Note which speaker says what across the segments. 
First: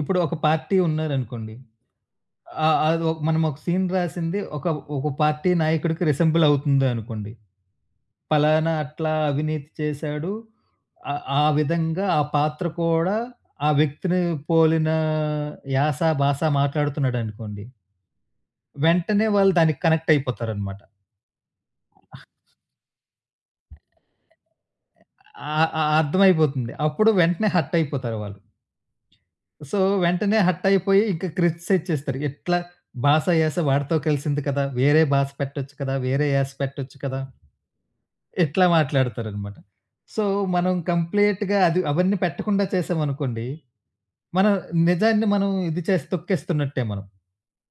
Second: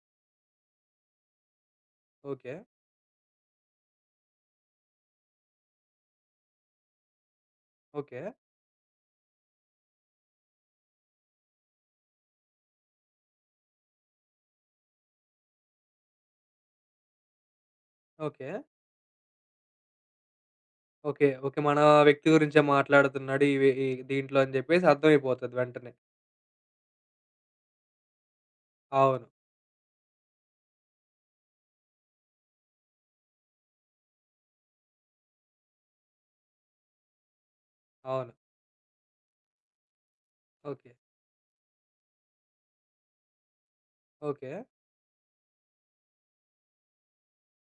Speaker 1: ఇప్పుడు ఒక పార్టీ ఉన్నారనుకోండి.
Speaker 2: ఓకే.
Speaker 1: ఆ ఆదొ మనమోక సీన్ రాసింది ఒక ఒక పార్టీ నాయకుడికి రిసెంబులవుతుంది అనుకోండి.
Speaker 2: ఓకే.
Speaker 1: పలానా అట్లా అవినీతి చేసాడు, ఆ ఆ విధంగా, ఆ పాత్ర కూడా ఆ వ్యక్తిని పోలిన యాస, బాస మాట్లాడుతున్నాడనుకోండి...
Speaker 2: ఓకే.
Speaker 1: వెంటనే వాళ్ళు దానికి కనెక్టయిపోతారనమాట.
Speaker 2: ఓకే. ఓకే. మన వ్యక్తి గురించే మాట్లాడుతున్నాడు. ఈవే ఈ దీంట్లో అని చెప్పేసి
Speaker 1: ఆ!
Speaker 2: అర్థమైపోతది
Speaker 1: అ
Speaker 2: వెంటనే.
Speaker 1: అర్థమైపోతుంది. అప్పుడు వెంటనే హర్టయిపోతారు వాళ్ళు.
Speaker 2: అవును.
Speaker 1: సో, వెంటనే హర్టయిపోయి ఇంక క్రిటిసైజ్ చేస్తారు. ఎట్లా బాస, యాస వాడితో కలిసింది కదా! వేరే బాస పెట్టొచ్చు కదా! వేరే యాస పెట్టొచ్చు కదా!
Speaker 2: అవును.
Speaker 1: ఇట్లా మాట్లాడతారనమాట. సో, మనం
Speaker 2: ఓకే.
Speaker 1: కంప్లీట్‌గా అది అవన్నీ పెట్టకుండా చేసామనుకోండి. మనం
Speaker 2: ఓకే.
Speaker 1: నిజాన్ని మనం ఇది చేస్ తొక్కేస్తున్నట్టే మనం.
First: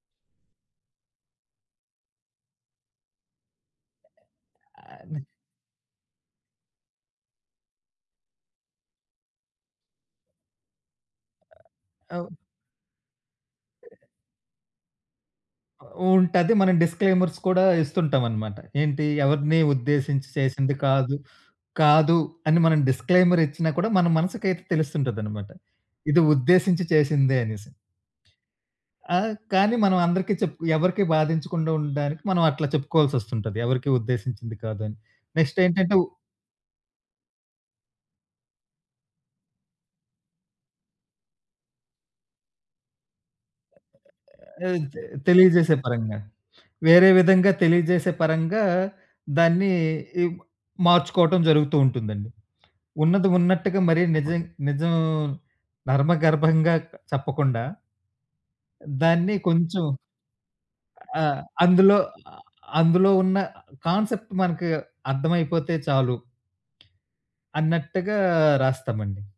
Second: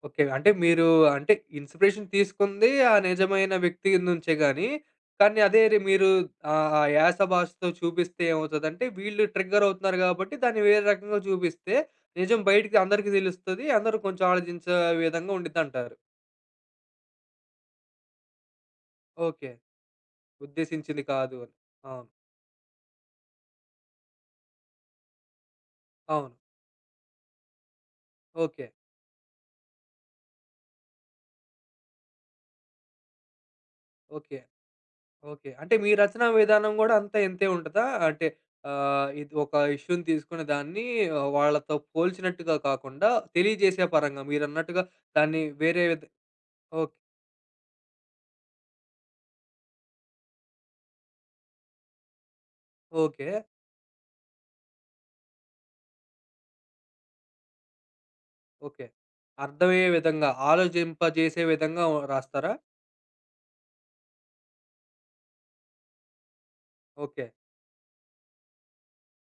Speaker 2: ఓకే. అంటే మీరూ అంటే, ఇన్స్‌పీరేషన్ తీసుకుంది ఆ నిజమైన వ్యక్తి నుంచే గాని,
Speaker 1: అని
Speaker 2: కానీ అదే రి మీరు ఆ ఆ యాస, భాషతో చూపిస్తే ఏమవుతదంటే వీళ్ళు ట్రిగ్గరవుతున్నారు గాబట్టి, దాన్ని వేరే రకంగా జూపిస్తే,
Speaker 1: అవు
Speaker 2: నిజం బైటికి అందరికీ తెలుస్తది, అందరూ కొంచెం ఆలోచించే విధంగా ఉండిద్దంటారు.
Speaker 1: ఉంటది. మనం డిస్క్లైమర్స్ కూడా ఇస్తుంటాం అనమాట. ఏంటి,
Speaker 2: ఓకే.
Speaker 1: ఎవరిని ఉద్దేశించి చేసింది
Speaker 2: ఉద్దేశించింది
Speaker 1: కాదు.
Speaker 2: కాదు. అవును.
Speaker 1: కాదు అని మనం డిస్క్లైమరిచ్చినా కూడా మన మనసుకయితే తెలుస్తుంటదనమాట. ఇది
Speaker 2: అవును.
Speaker 1: ఉద్దేశించి చేసిందే అనేసి.
Speaker 2: ఓకే.
Speaker 1: ఆ! కానీ మనం అందరికి చెప్పు ఎవరికీ బాధించకుండా ఉండడానికి మనం అట్లా చెప్పుకోవాల్సొస్తుంటది. ఎవరికీ
Speaker 2: ఓకే.
Speaker 1: ఉద్దేశించింది కాదని.
Speaker 2: ఓకే. అంటే మీ
Speaker 1: నెక్స్టేంటంటే ఉ
Speaker 2: రచనా విధానం గూడా, అంతే ఇంతే ఉంటదా? అంటే, అహ్, ఇది ఒక ఇష్యూ‌ని తీసుకుని దాన్ని ఆహ్, వాళ్ళతో పోల్చినట్టుగా కాకుండా, తెలియజేసే పరంగా
Speaker 1: ఏ
Speaker 2: మీరన్నట్టుగా
Speaker 1: ఇది తె
Speaker 2: దాన్ని
Speaker 1: తెలియజేసే
Speaker 2: వేరే విధ
Speaker 1: పరంగా.
Speaker 2: ఓకే.
Speaker 1: వేరే విధంగా తెలియజేసే పరంగా, దాన్ని ఇవ్వ మార్చుకోటం జరుగుతూ ఉంటుందండి. ఉన్నది
Speaker 2: ఓకే.
Speaker 1: ఉన్నట్టుగా మరీ నిజం నిజం నర్మగర్భంగా చెప్పకుండా...
Speaker 2: ఓకే.
Speaker 1: దాన్ని కొంచెం
Speaker 2: అర్థమయ్యే విధంగా,
Speaker 1: ఆహ్,
Speaker 2: ఆలోచింపజేసే విధంగా ఉ
Speaker 1: అందులో ఆహ్,
Speaker 2: రాస్తారా?
Speaker 1: అందులో ఉన్న కాన్సెప్ట్ మనకి అర్థం అయిపోతే చాలు.
Speaker 2: ఓకే.
Speaker 1: అన్నట్టుగా రాస్తామండి.